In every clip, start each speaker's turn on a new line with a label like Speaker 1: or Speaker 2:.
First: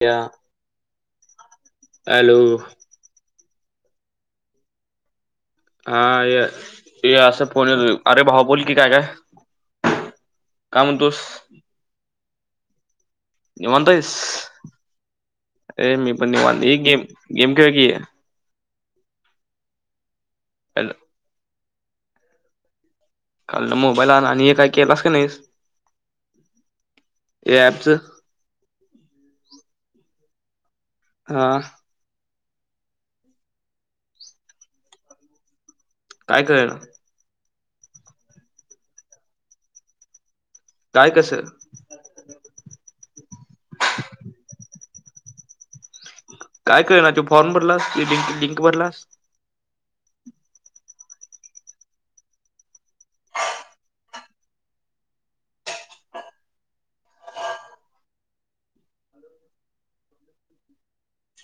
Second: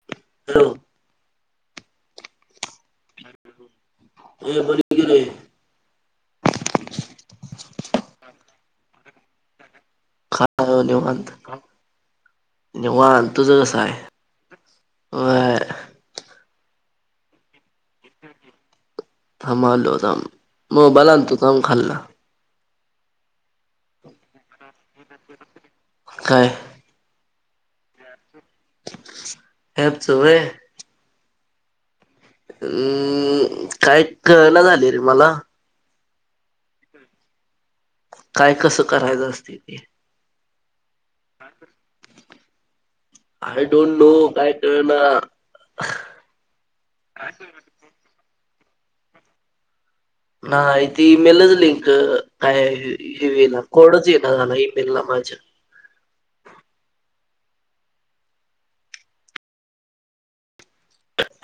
Speaker 1: व्वा
Speaker 2: hello
Speaker 1: hello
Speaker 2: hello बोल की रे
Speaker 1: हा ये ये असं फोन येईल अरे भाऊ बोल की काय काय काय
Speaker 2: खात नाही नि
Speaker 1: म्हणतोस
Speaker 2: म्हणत काय निवांत तुझं कसं
Speaker 1: निवांत
Speaker 2: आहे
Speaker 1: आहेस स
Speaker 2: व्हय
Speaker 1: ये मी पण निवांत एक गेम गेम खेळ की
Speaker 2: थांब आलो थांब हे
Speaker 1: हॅलो,
Speaker 2: बलां तू कोण खाल्ल
Speaker 1: खाल न मोबाईल आणला आणि हे काय केलास की नाहीस
Speaker 2: काय य
Speaker 1: ए आत चल
Speaker 2: हयाच होय
Speaker 1: हा अ
Speaker 2: हम् काय कळना झालय रे मला
Speaker 1: काय कळेलना
Speaker 2: काय कसं करायचं असतय ते
Speaker 1: काय कसं
Speaker 2: आ कर आय डोंट नो काय ते ना अ
Speaker 1: काय कर ना तू फॉर्म भरलास ती लिंक लिक भरलास
Speaker 2: नाही ते ईमेलच लिंक काय येईना कोडच येइना झालाय एकटया माझ्या झाला इईमेल ला माझ्या
Speaker 1: ठचा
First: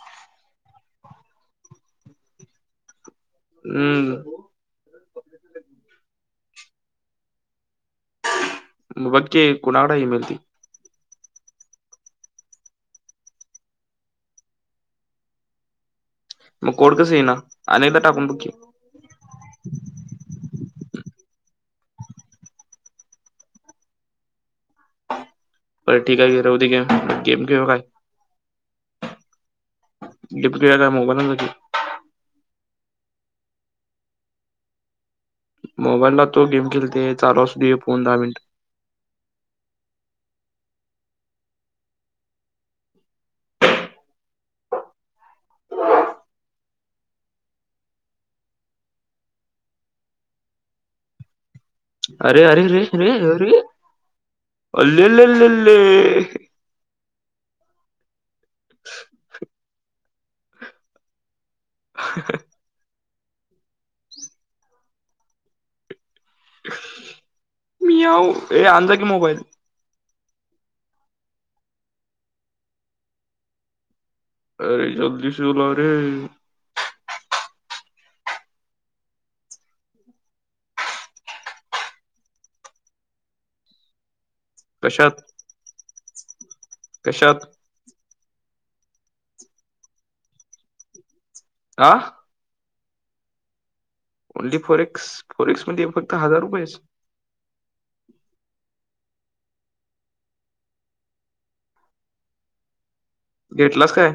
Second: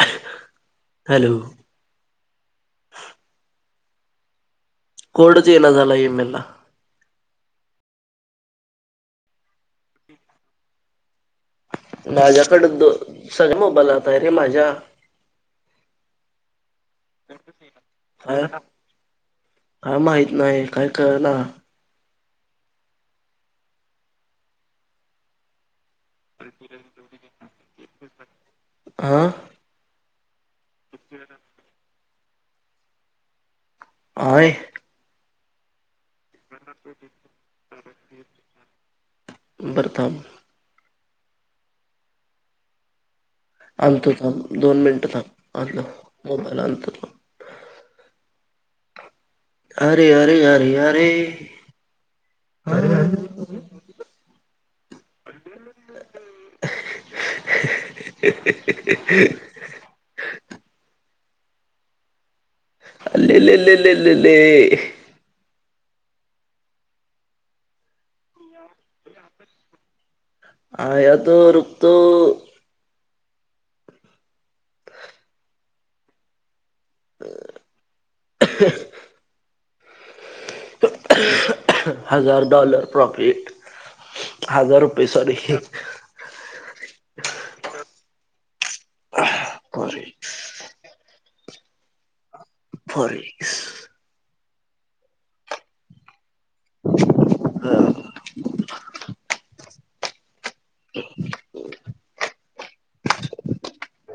Speaker 2: अ हॅलो अ
Speaker 1: हम् हम् अअअ
Speaker 2: कोड च येईना झालाय ईमेला
Speaker 1: बोल की कोणाकडे हे मिळतेय
Speaker 2: माझ्याकडे दो सगळे मोबाईल हयातय रे माझ्या
Speaker 1: मग कोड कसं येईना आणि एकदा टाकून बघ
Speaker 2: काय
Speaker 1: की
Speaker 2: काय माहितय नाही काही कळलना
Speaker 1: बर ठीक आहे ग राहू दे गेम गेम खेळू काय
Speaker 2: हां अ
Speaker 1: लिख दिया क्या मोबाईला मध्ये
Speaker 2: आये य
Speaker 1: मोबाईलला तो गेम खेळते आहे चालू असू दे फोन दहा मिनिट
Speaker 2: बरअतन आणतो थांब दोन मिनिट थांब आलो की मोबाईल आणतो की अरे अरे अरे अरे
Speaker 1: अरे अरेरे अरे अलेलेलले
Speaker 2: अल्ले ललेलले
Speaker 1: मी आ हे अधा की मोबाईल
Speaker 2: आा या तो रुखतो
Speaker 1: अरे चदीसल रे
Speaker 2: ह हजार डॉलर प्रॉफिट हजार रुपये
Speaker 1: कशात
Speaker 2: सॉरी
Speaker 1: कशात
Speaker 2: कर
Speaker 1: आ
Speaker 2: फरीस
Speaker 1: ओनली फोरेक्स फोरेक्स मध्ये फक्त हजार रुपयेच घेतलास काय.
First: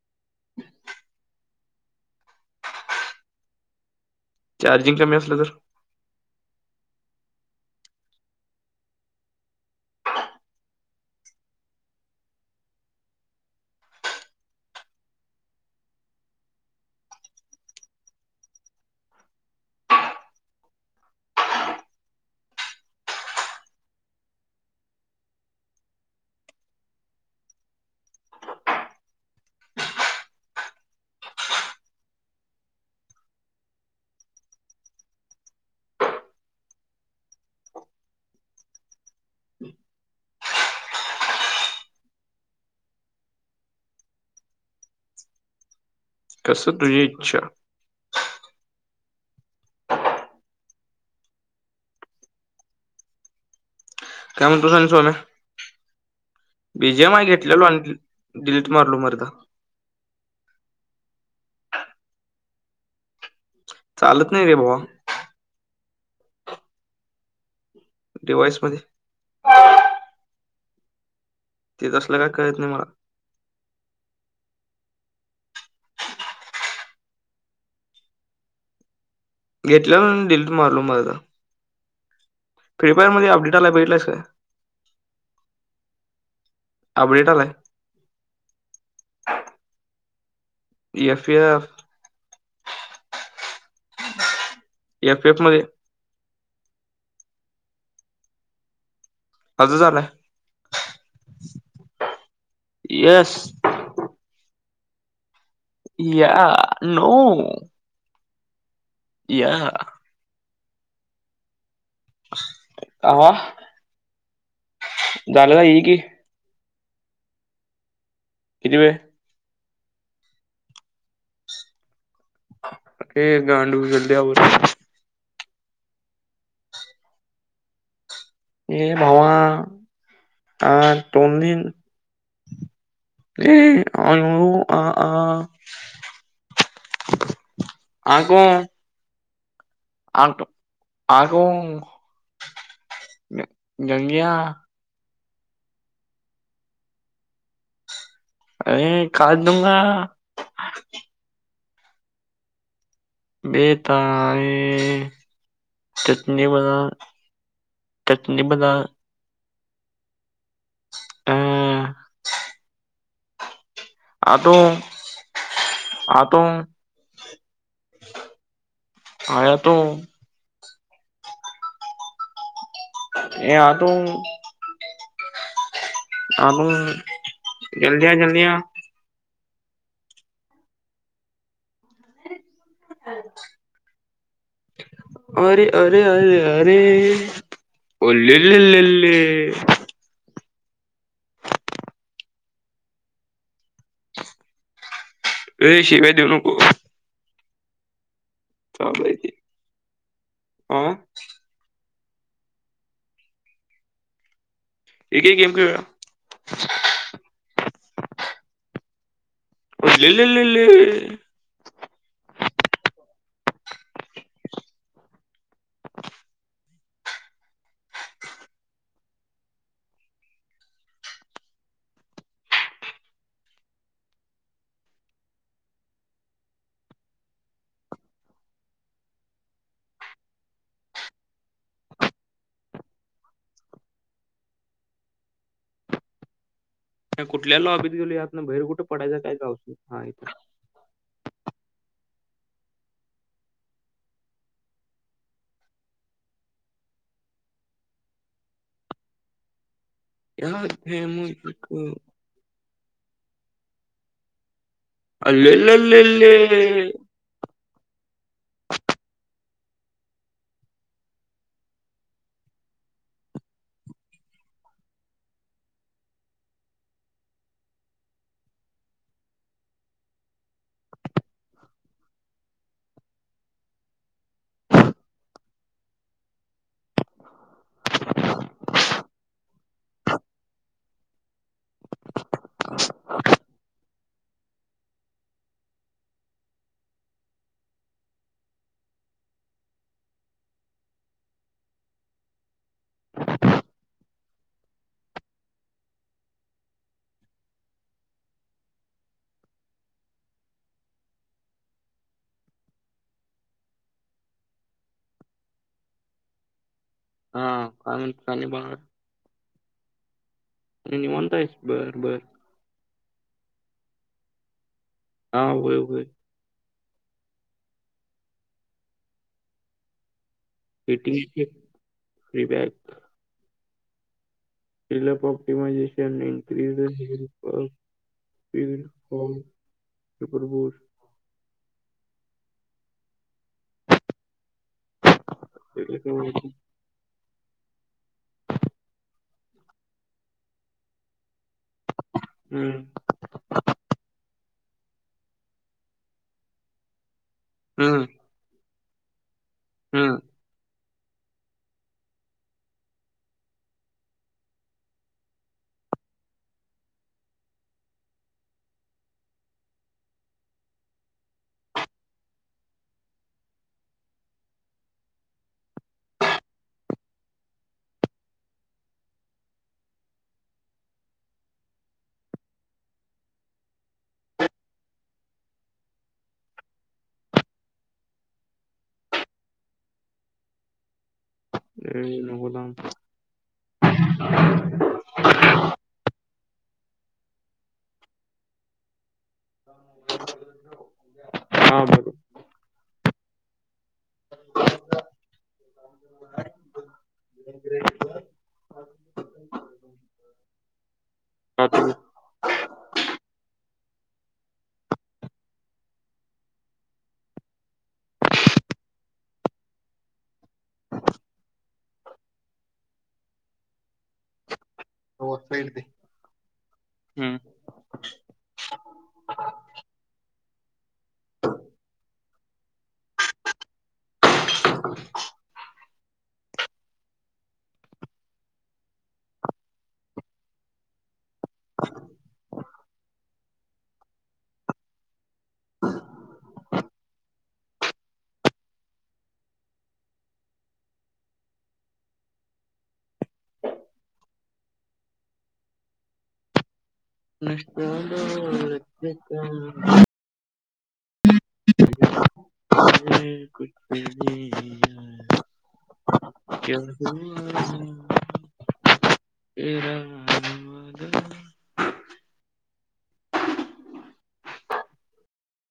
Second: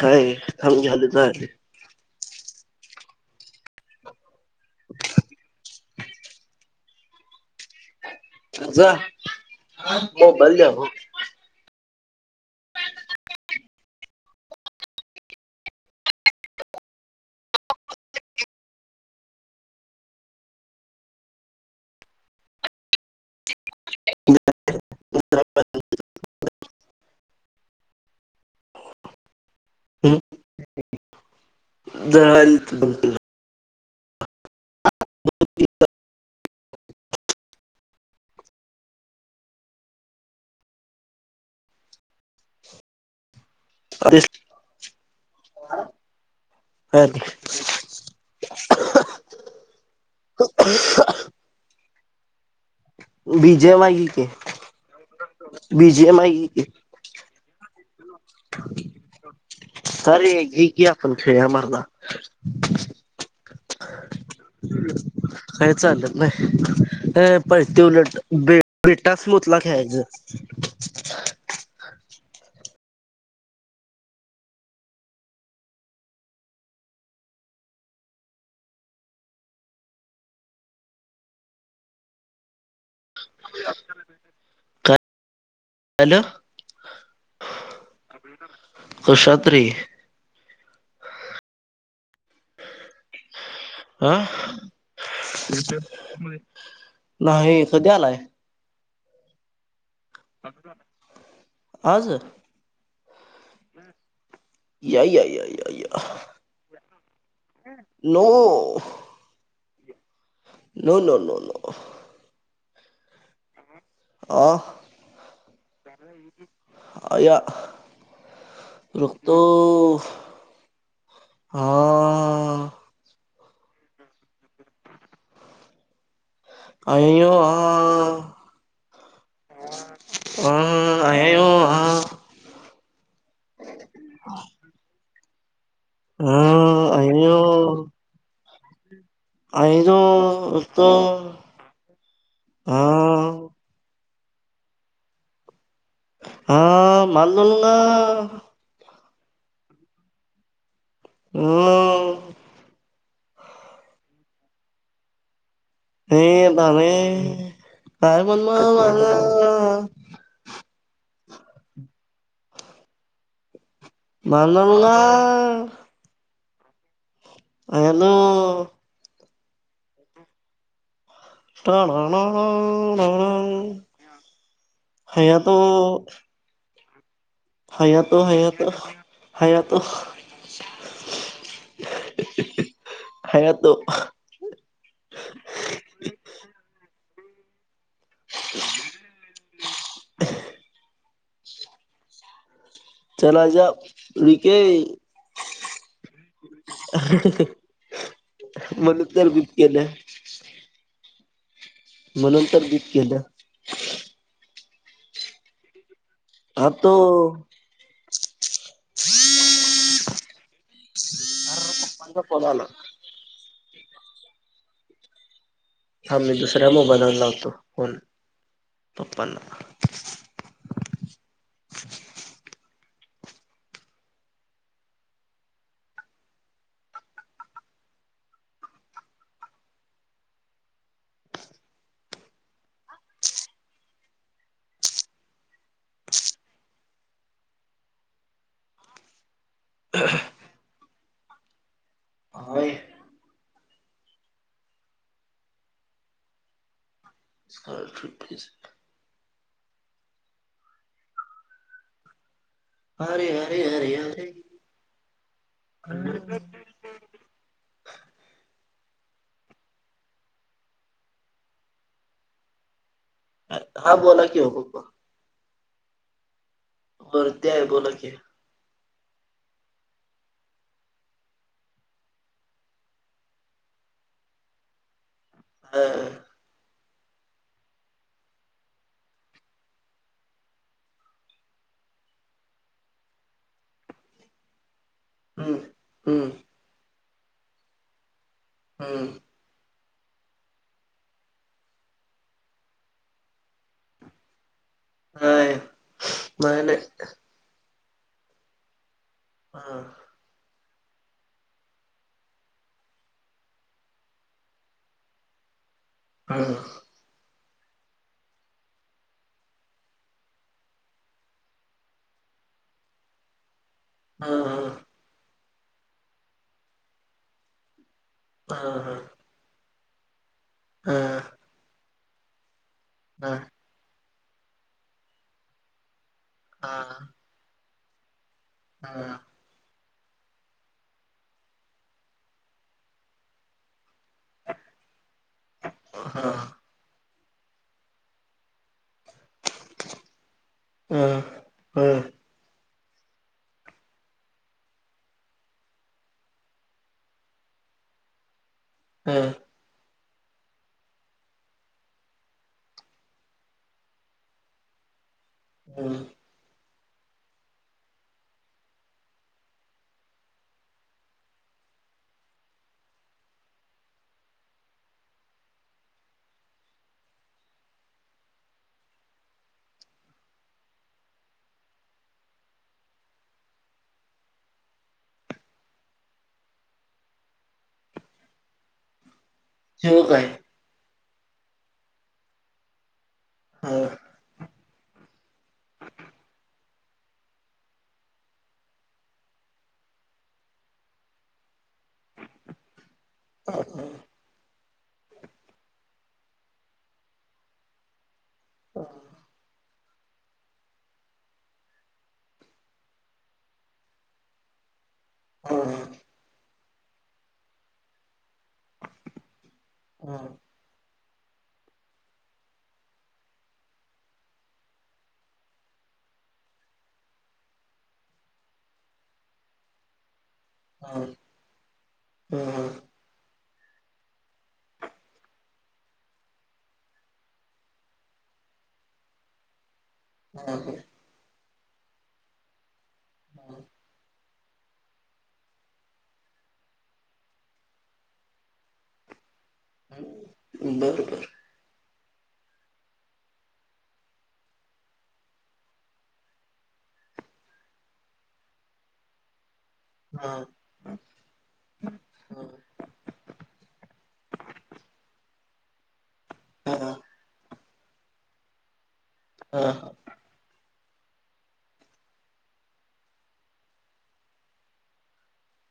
Speaker 2: काय थांब झाले [unintelligible]
Speaker 1: चार्जिंग कमी असलं तर
Speaker 2: आज्जा मोबाईल द्या ओ उत्तर प्रश [unintelligible] हम् ज बघ. हो. अरे
Speaker 1: कसं तुझी इच्छा
Speaker 2: [unintelligible] विजय वग
Speaker 1: काय म्हणतो सांग सोम्या
Speaker 2: विजय माग
Speaker 1: बीजेएम आय घेतलेलो आणि डिलीट मारलो मरदा
Speaker 2: अरे घी की आपण खेळूया मर्दा.
Speaker 1: चालत नाही रे भावा
Speaker 2: चाल नाही. पर ते
Speaker 1: डिव्हाइस
Speaker 2: उलटे
Speaker 1: मध्ये
Speaker 2: बेटाचमतला ख्यायच.
Speaker 1: ते तसलं काय कळत नाही मला घेतल्या म्ह डिलीट मारलो मगता प्रिपेयर मध्ये अपडेटला भेटलायच.
Speaker 2: हॅलो कशात रे.
Speaker 1: याफयाफ
Speaker 2: हा
Speaker 1: एफ एफ मध्ये
Speaker 2: नाही. कध आलाय.
Speaker 1: आजं झालंय.
Speaker 2: आज
Speaker 1: येस
Speaker 2: याय याय याय याय
Speaker 1: या नऊ.
Speaker 2: नो
Speaker 1: या.
Speaker 2: नो नो नो नो
Speaker 1: आवा.
Speaker 2: आ
Speaker 1: गलं ह हई की
Speaker 2: आ
Speaker 1: किती वेळ
Speaker 2: रक्त हा.
Speaker 1: ते गांडु चलद बर
Speaker 2: आय यो आ
Speaker 1: ए भावाा आ
Speaker 2: अयो आ
Speaker 1: तणंद [unintelligible] ए अ अ अ
Speaker 2: हा अईनो
Speaker 1: आगो
Speaker 2: अईनो
Speaker 1: आगो
Speaker 2: उतो
Speaker 1: गंगया
Speaker 2: हा मनदोल ना
Speaker 1: अरे काय दुंग
Speaker 2: हम.
Speaker 1: बेता आहे.
Speaker 2: हे आता रे काय पण
Speaker 1: चटनी
Speaker 2: म
Speaker 1: बना
Speaker 2: माझा
Speaker 1: अ आतो
Speaker 2: बणला.
Speaker 1: आतो आ तो
Speaker 2: प्रला ना
Speaker 1: ए हा तो
Speaker 2: ह या तो
Speaker 1: अ
Speaker 2: हया तो हया तो हाया तो
Speaker 1: अरे अरे अरे अरे उलललली
Speaker 2: चलाज वके
Speaker 1: र शिवाय देऊ नक
Speaker 2: म्हणून तर
Speaker 1: चची
Speaker 2: बीप केलं
Speaker 1: आं
Speaker 2: म्हणून तर बीत गलं
Speaker 1: एक एक केेम खेळया
Speaker 2: हा तो हम्म
Speaker 1: लिली लिली
Speaker 2: मज पधला हा मी दुसऱ्या मोबाईलावर लावतो फन पप्पांना
Speaker 1: कुठल्या लो हबीत गेलो यात ना बैर कुठं पडायचं काय गऊ हा इथे
Speaker 2: ट्रपीज
Speaker 1: या फ मक
Speaker 2: अरे अरे अरे अरे
Speaker 1: अले ललले
Speaker 2: हा बोला कि हो गप वरत्याय बोला क हा हम्म हम्म हम्म नाही नाही नाही हा हा
Speaker 1: हा काय म्हणत नाही बा आणि म्हणता येईस बर बर
Speaker 2: हा हा
Speaker 1: हा वय होय
Speaker 2: हा हा हा
Speaker 1: फबॅक
Speaker 2: हा हा हा
Speaker 1: [inaudible] [inaudible]
Speaker 2: हा
Speaker 1: [inaudible]
Speaker 2: हा हा
Speaker 1: हम्म. अं.
Speaker 2: ह.
Speaker 1: हं.
Speaker 2: हेव काय?
Speaker 1: ये नको थांब.
Speaker 2: हा हा
Speaker 1: हा बर. [unintelligible]
Speaker 2: हा हा. हा हा हा. हा का? बरोबर.
Speaker 1: [inaudible]
Speaker 2: हा. हा हा
Speaker 1: [inaudible]
Speaker 2: हा